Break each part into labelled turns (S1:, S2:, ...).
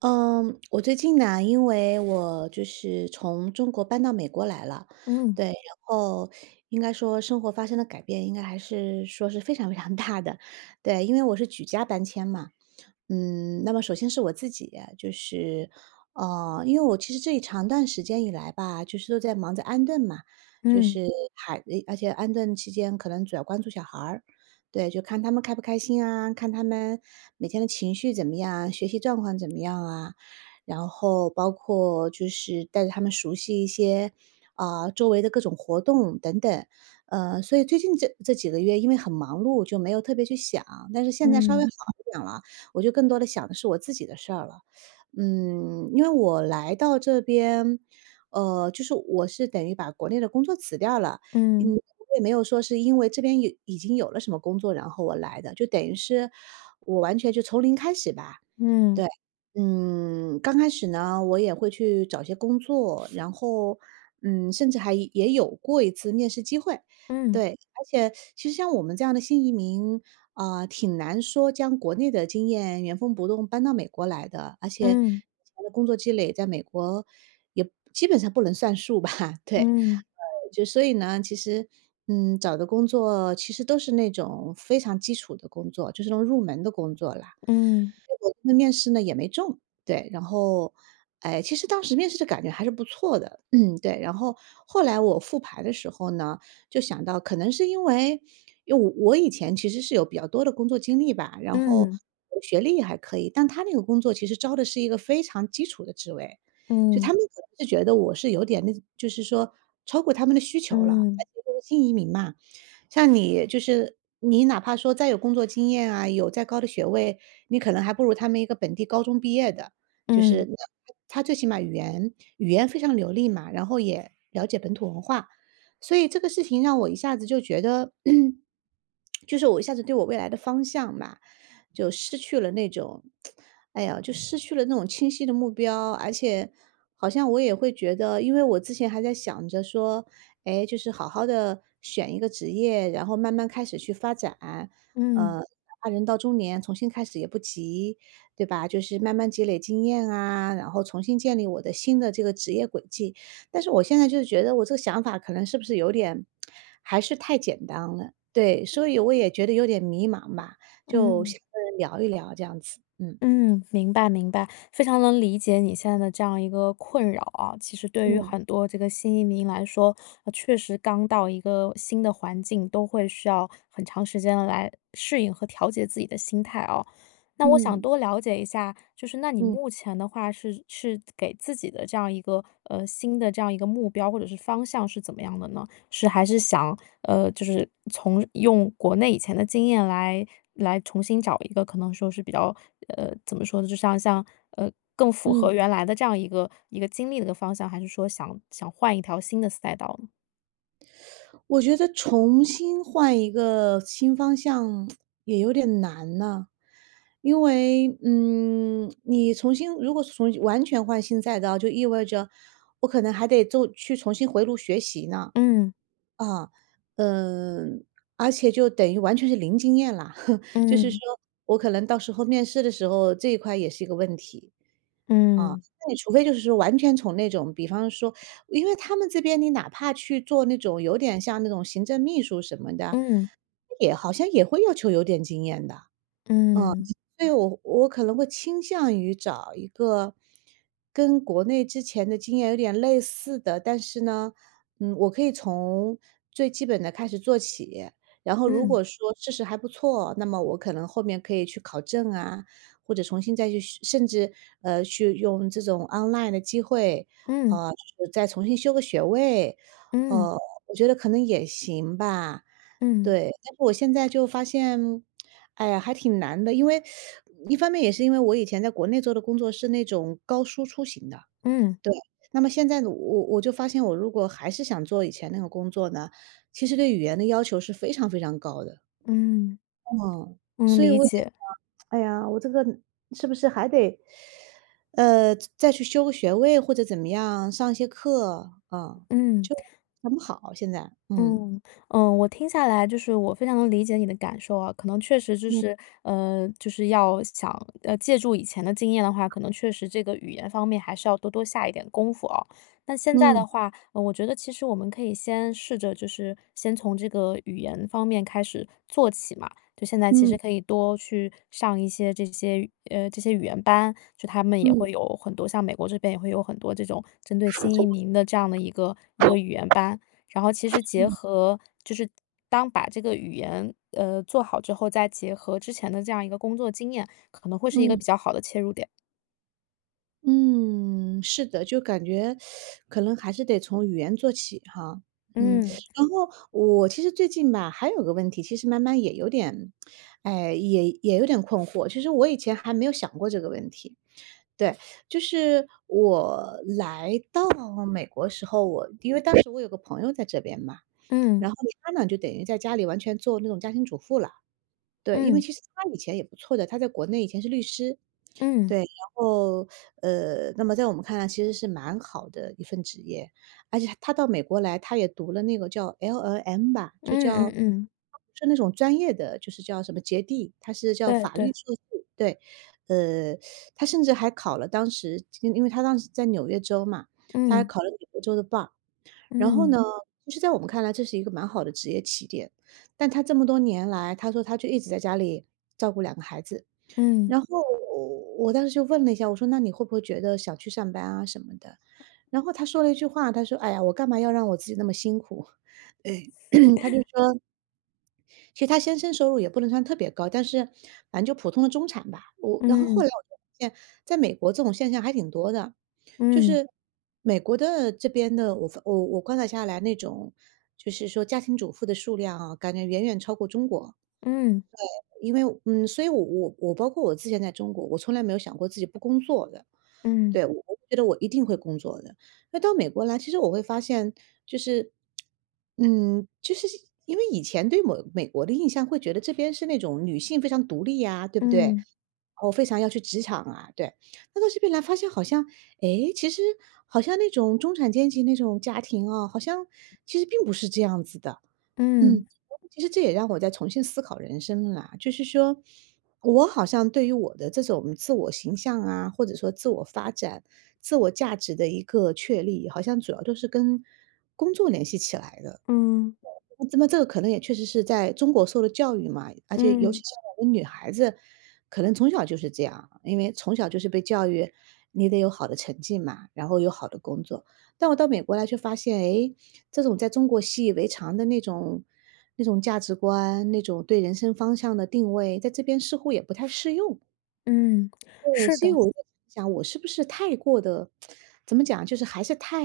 S1: 嗯，我最近呢，因为我就是从中国搬到美国来了，
S2: 嗯。
S1: 对，然后应该说生活发生的改变，应该还是说是非常非常大的，对，因为我是举家搬迁嘛，那么首先是我自己，就是，因为我其实这一长段时间以来吧，就是都在忙着安顿嘛，就
S2: 嗯。
S1: 是还而且安顿期间可能主要关注小孩儿对，就看他们开不开心啊，看他们每天的情绪怎么样啊，学习状况怎么样啊，然后包括就是带着他们熟悉一些啊、周围的各种活动等等。所以最近这几个月因为很忙碌，就没有特别去想，但是现在稍微
S2: 嗯。
S1: 好一点了，我就更多的想的是我自己的事儿了。因为我来到这边，就是我是等于把国内的工作辞掉了，
S2: 嗯。
S1: 我也没有说是因为这边有已经有了什么工作，然后我来的，就等于是我完全就从零开始吧。
S2: 嗯。
S1: 对，刚开始呢，我也会去找一些工作，然后，甚至还也有过一次面试机会。
S2: 嗯。
S1: 对，而且其实像我们这样的新移民，挺难说将国内的经验原封不动搬到美国来的，而且
S2: 嗯。
S1: 以前的工作积累在美国也基本上不能算数吧？对，
S2: 嗯。嗯。
S1: 就所以呢，其实。找的工作其实都是那种非常基础的工作，就是那种入门的工作啦。
S2: 嗯。
S1: 那面试呢也没中，对，然后，哎，其实当时面试的感觉还是不错的，嗯，对，然后后来我复盘的时候呢，就想到可能是因为，因为我以前其实是有比较多的工作经历吧，然后
S2: 嗯。
S1: 学历也还可以，但他那个工作其实招的是一个非常基础的职位，所以他
S2: 嗯。
S1: 们可能是觉得我是有点那，就是说超过他们的需求了。
S2: 嗯。嗯。
S1: 就是新移民嘛，像你就是你哪怕说再有工作经验啊，有再高的学位，你可能还不如他们一个本地高中毕业的，就是
S2: 嗯。
S1: 那他最起码语言非常流利嘛，然后也了解本土文化，所以这个事情让我一下子就觉得，就是我一下子对我未来的方向嘛，就失去了那种，哎呀，就失去了那种清晰的目标，而且好像我也会觉得，因为我之前还在想着说，哎，就是好好的选一个职业，然后慢慢开始去发展。
S2: 嗯。
S1: 哪怕人到中年重新开始也不急，对吧？就是慢慢积累经验啊，然后重新建立我的新的这个职业轨迹。但是我现在就是觉得我这个想法可能是不是有点还是太简单了，对，所以我也觉得有点迷茫吧，就
S2: 嗯。
S1: 想跟人聊一聊这样子，嗯
S2: 嗯，明白明白，非常能理解你现在的这样一个困扰啊。其实对于
S1: 嗯，
S2: 很多这个新移民来说，确实刚到一个新的环境，都会需要很长时间的来适应和调节自己的心态哦。那我想
S1: 嗯，
S2: 多了解一下，就是那你
S1: 嗯。
S2: 目前的话是给自己的这样一个，新的这样一个目标或者是方向是怎么样的呢？是还是想，就是从用国内以前的经验来重新找一个可能说是比较，怎么说呢，就像，呃，更符
S1: 嗯，嗯。
S2: 合原来的这样一个经历的一个方向，还是说想想换一条新的赛道呢？
S1: 我觉得重新换一个新方向也有点难呢，因为，你如果是重新完全换新赛道，就意味着我可能还得就去重新回炉学习呢，
S2: 嗯。
S1: 啊，嗯，而且就等于完全是零经验啦。就是说
S2: 嗯。
S1: 我可能到时候面试的时候，这一块也是一个问题。啊，
S2: 嗯。
S1: 那你除非就是说完全从那种，比方说因为他们这边你哪怕去做那种有点像那种行政秘书什么的，
S2: 嗯。
S1: 也好像也会要求有点经验的，嗯。
S2: 嗯。
S1: 所以我可能会倾向于找一个跟国内之前的经验有点类似的，但是呢，嗯，我可以从最基本的开始做起。然后如
S2: 嗯。
S1: 果说事实还不错，那么我可能后面可以去考证啊，或者重新再去学甚至去用这种 online 的机会，
S2: 嗯。
S1: 呃，就是再重新修个学位，
S2: 嗯。
S1: 呃，我觉得可能也行吧。
S2: 嗯。
S1: 对，但是我现在就发现，哎呀，还挺难的。因为一方面也是因为我以前在国内做的工作是那种高输出型的，
S2: 嗯。
S1: 对。那么现在呢，我就发现我如果还是想做以前那个工作呢，其实对语言的要求是非常非常高的。
S2: 嗯。
S1: 嗯，
S2: 嗯，
S1: 所以
S2: 理
S1: 我也在
S2: 解。
S1: 想，哎呀，我这个是不是还得，再去修个学位或者怎么样，上一些课啊，
S2: 嗯。
S1: 就很不好现在。嗯
S2: 嗯，嗯，我听下来就是我非常能理解你的感受啊，可能确实就是，
S1: 嗯
S2: 就是要想，借助以前的经验的话，可能确实这个语言方面还是要多多下一点功夫哦。那现在
S1: 嗯
S2: 的话，我觉得其实我们可以先试着就是先从这个语言方面开始做起嘛。就现在其
S1: 嗯
S2: 实可以多去上一些这些语言班，就他们也
S1: 嗯
S2: 会有很多，像美国这边也会有很多这种针对新移民的这样的一个语言班。然后其实结合就是当把这个语言，做好之后，再结合之前的这样一个工作经验，可能会是一个
S1: 嗯。
S2: 比较好的切入点。
S1: 嗯，是的，就感觉可能还是得从语言做起哈。嗯，
S2: 嗯，
S1: 然后我其实最近吧，还有个问题，其实慢慢也有点，哎，也有点困惑。其实我以前还没有想过这个问题。对，就是我来到美国时候，我因为当时我有个朋友在这边嘛，
S2: 嗯，
S1: 然后他呢就等于在家里完全做那种家庭主妇了。对，因为
S2: 嗯，
S1: 其实他以前也不错的，他在国内以前是律师。
S2: 嗯，
S1: 对，然后，那么在我们看来其实是蛮好的一份职业，而且他到美国来，他也读了那个叫 LLM 吧，就
S2: 嗯
S1: 叫
S2: 嗯嗯，
S1: 是那种专业的，就是叫什么杰地，他是叫
S2: 对
S1: 法律
S2: 对，
S1: 硕士，对。呃，他甚至还考了当时因为他当时在纽约州嘛，他还
S2: 嗯，
S1: 考了纽约州的 bar。然后呢，
S2: 嗯，
S1: 其实在我们看来这是一个蛮好的职业起点，但他这么多年来，他说他就一直在家里照顾两个孩子。
S2: 嗯，
S1: 然后我当时就问了一下，我说：“那你会不会觉得想去上班啊什么的？”然后他说了一句话，他说：“哎呀，我干嘛要让我自己那么辛苦。”对，他就说其实她先生收入也不能算特别高，但是反正就普通的中产吧。然后后来
S2: 嗯，
S1: 我就发现，在美国这种现象还挺多的，就是美国的这边的，我发我我观察下来那种，就是说家庭主妇的数量啊，感觉远远超过中国。
S2: 嗯，
S1: 因为所以我包括我之前在中国，我从来没有想过自己不工作的。
S2: 嗯，嗯，
S1: 对，我觉得我一定会工作的。那到美国来，其实我会发现，就是，就是因为以前对美国的印象会觉得这边是那种女性非常独立呀、对不对？
S2: 嗯，
S1: 我非常要去职场啊，对。那到这边来发现，好像，诶，其实好像那种中产阶级那种家庭啊，好像其实并不是这样子的。
S2: 嗯，
S1: 嗯，其实这也让我在重新思考人生啦。就是说，我好像对于我的这种自我形象啊，或者说自我发展、自我价值的一个确立，好像主要都是跟工作联系起来的。
S2: 嗯，
S1: 那么这个可能也确实是在中国受的教育嘛，而且尤其
S2: 嗯，
S1: 像我们女孩子，可能从小就是这样，因为从小就是被教育，你得有好的成绩嘛，然后有好的工作。但我到美国来却发现，诶，这种在中国习以为常的那种价值观，那种对人生方向的定位，在这边似乎也不太适用。
S2: 嗯，
S1: 对，
S2: 是
S1: 所以
S2: 的。
S1: 我就想，我是不是太过的，怎么讲，就是还是太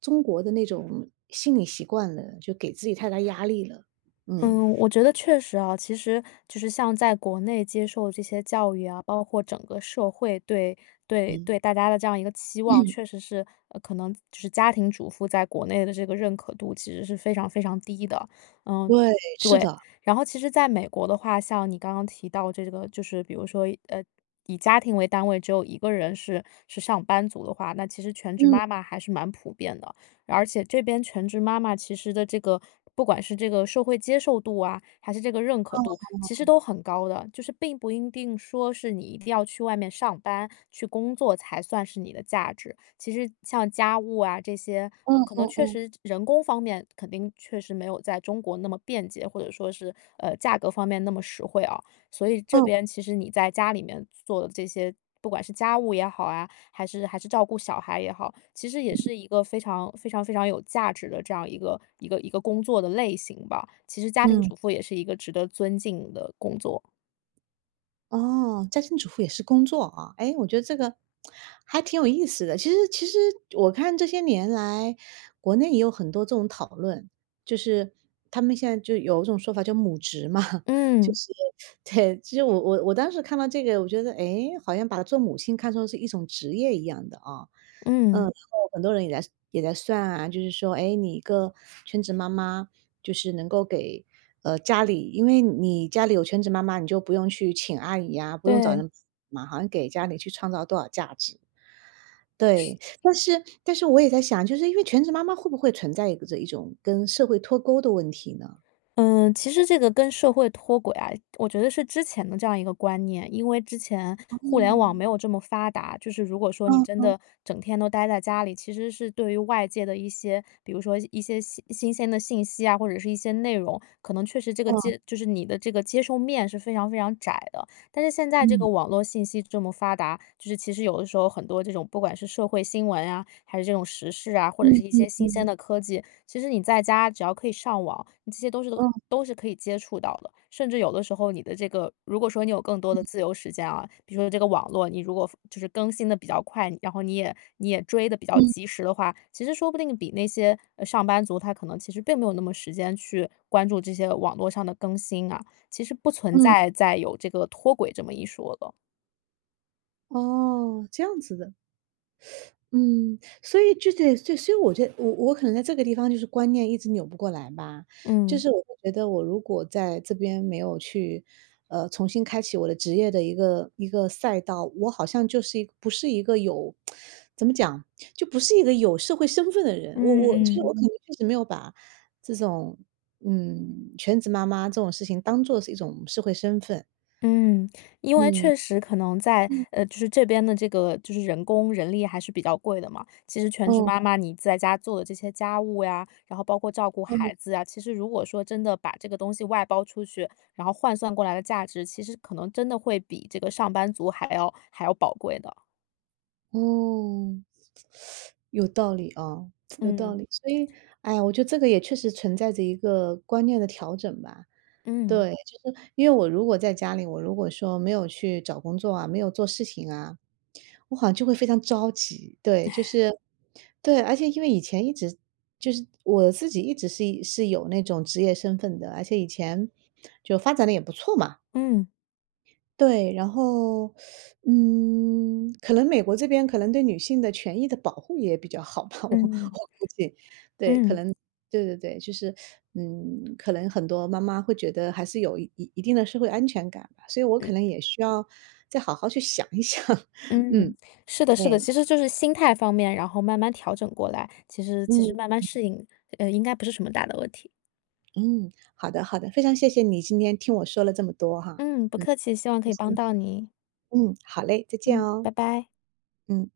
S1: 中国的那种心理习惯了，就给自己太大压力了。嗯。
S2: 嗯，我觉得确实啊，其实就是像在国内接受这些教育啊，包括整个社会对对
S1: 嗯。
S2: 对大家的这样一个期望，确 实是可能就是家庭主妇在国内的这个认可度其实是非常非常低的。嗯，
S1: 对，是
S2: 对。
S1: 的，
S2: 然后其实在美国的话，像你刚刚提到这个，就是比如说呃，以家庭为单位只有一个人是上班族的话，那其实全职
S1: 嗯，
S2: 妈妈还是蛮普遍的。而且这边全职妈妈其实的这个，不管是这个社会接受度啊，还是这个认可度，其实都很高的。就是并不一定说是你一定要去外面上班去工作才算是你的价值。其实像家务啊这些，
S1: 嗯
S2: 可能
S1: 嗯
S2: 确
S1: 嗯，
S2: 实人工方面肯定确实没有在中国那么便捷，或者说是价格方面那么实惠啊。所以这
S1: 嗯，
S2: 边其实你在家里面做的这些，不管是家务也好啊，还是照顾小孩也好，其实也是一个非常非常非常有价值的这样一个工作的类型吧。其实家庭
S1: 嗯。
S2: 主妇也是一个值得尊敬的工作。
S1: 哦，家庭主妇也是工作啊，哎，我觉得这个还挺有意思的。其实我看这些年来，国内也有很多这种讨论，就是他们现在就有一种说法叫“母职”嘛，就
S2: 嗯
S1: 是对，其实我当时看到这个，我觉得哎，诶好像把做母亲看作是一种职业一样的啊，然
S2: 嗯，
S1: 后很多人也在算啊，就是说，哎，你一个全职妈妈。就是能够给家里，因为你家里有全职妈妈，你就不用去请阿姨呀、不用找
S2: 对。
S1: 人嘛，好像给家里去创造多少价值。对，但是我也在想，就是因为全职妈妈会不会存在一个这一种跟社会脱钩的问题呢？
S2: 嗯，其实这个跟社会脱轨啊，我觉得是之前的这样一个观念。因为之前互联网
S1: 哦，
S2: 没有这么发达，就是如果说你真的整天都待在家里，其实是对于外界的一些，比如说一些新鲜的信息啊，或者是一些内容，可能确实这个
S1: 哦，
S2: 就是你的这个接受面是非常非常窄的。但是现在这
S1: 嗯，
S2: 个网络信息这么发达，就是其实有的时候很多这种不管是社会新闻啊，还是这种时事啊，或者
S1: 嗯
S2: 是一
S1: 嗯
S2: 些新
S1: 嗯嗯
S2: 鲜的科技，其实你在家只要可以上网，你这些都是都
S1: 哦，
S2: 都是可以接触到的。甚至有的时候，你的这个如果说你有更多的自由时间啊，比如说这个网络，你如果就是更新的比较快，然后你也追的比较
S1: 嗯
S2: 及时的话，其实说不定比那些上班族他可能其实并没有那么时间去关注这些网络上的更新啊，其实不存
S1: 嗯，
S2: 在再有这个脱轨这么一说了。
S1: 哦，这样子的。嗯，所以就对对，所以我觉得我可能在这个地方就是观念一直扭不过来吧，就
S2: 嗯。
S1: 是我会觉得我如果在这边没有去，重新开启我的职业的一个赛道，我好像就是不是一个有，怎么讲，就不是一个有社会身份的人，我
S2: 嗯
S1: 我就是我
S2: 嗯。
S1: 可能确实没有把这种，嗯，全职妈妈这种事情当做是一种社会身份，
S2: 嗯，因为
S1: 嗯，
S2: 确实可能在，
S1: 嗯。
S2: 就是这边的这个就是人工人力还是比较贵的嘛。其实全职
S1: 哦，
S2: 妈妈你在家做的这些家务呀，然后包括照顾
S1: 哦，
S2: 孩子呀，其实如果说真的把这个东西外包出去，然后换算过来的价值，其实可能真的会比这个上班族还要宝贵的。
S1: 哦。有道理哦，有道
S2: 嗯。
S1: 理。所以，哎呀，我觉得这个也确实存在着一个观念的调整吧。
S2: 嗯。
S1: 对，因为我如果在家里，我如果说没有去找工作啊，没有做事情啊，我好像就会非常着急。对，就是对，而且因为以前一直就是我自己一直是有那种职业身份的，而且以前就发展的也不错嘛。
S2: 嗯。
S1: 对，然后，可能美国这边可能对女性的权益的保护也比较好吧，我 我
S2: 嗯。
S1: 估计，对，可
S2: 嗯。
S1: 能，对对对，就是，可能很多妈妈会觉得还是有一定的社会安全感吧，所以我
S2: 嗯。
S1: 可能也需要再好好去想一想，嗯。
S2: 嗯，是的，是的，
S1: 嗯，对，
S2: 其实就是心态方面，然后慢慢调整过来，其实其
S1: 嗯
S2: 实慢慢适应，应该不是什么大的问题。
S1: 嗯，好的好的，非常谢谢你今天听我说了这么多哈，
S2: 嗯，不
S1: 嗯，
S2: 客气，希望可
S1: 谢
S2: 以
S1: 谢，
S2: 帮到你。
S1: 嗯，好嘞，再见
S2: 嗯，
S1: 哦，
S2: 拜拜。
S1: 嗯。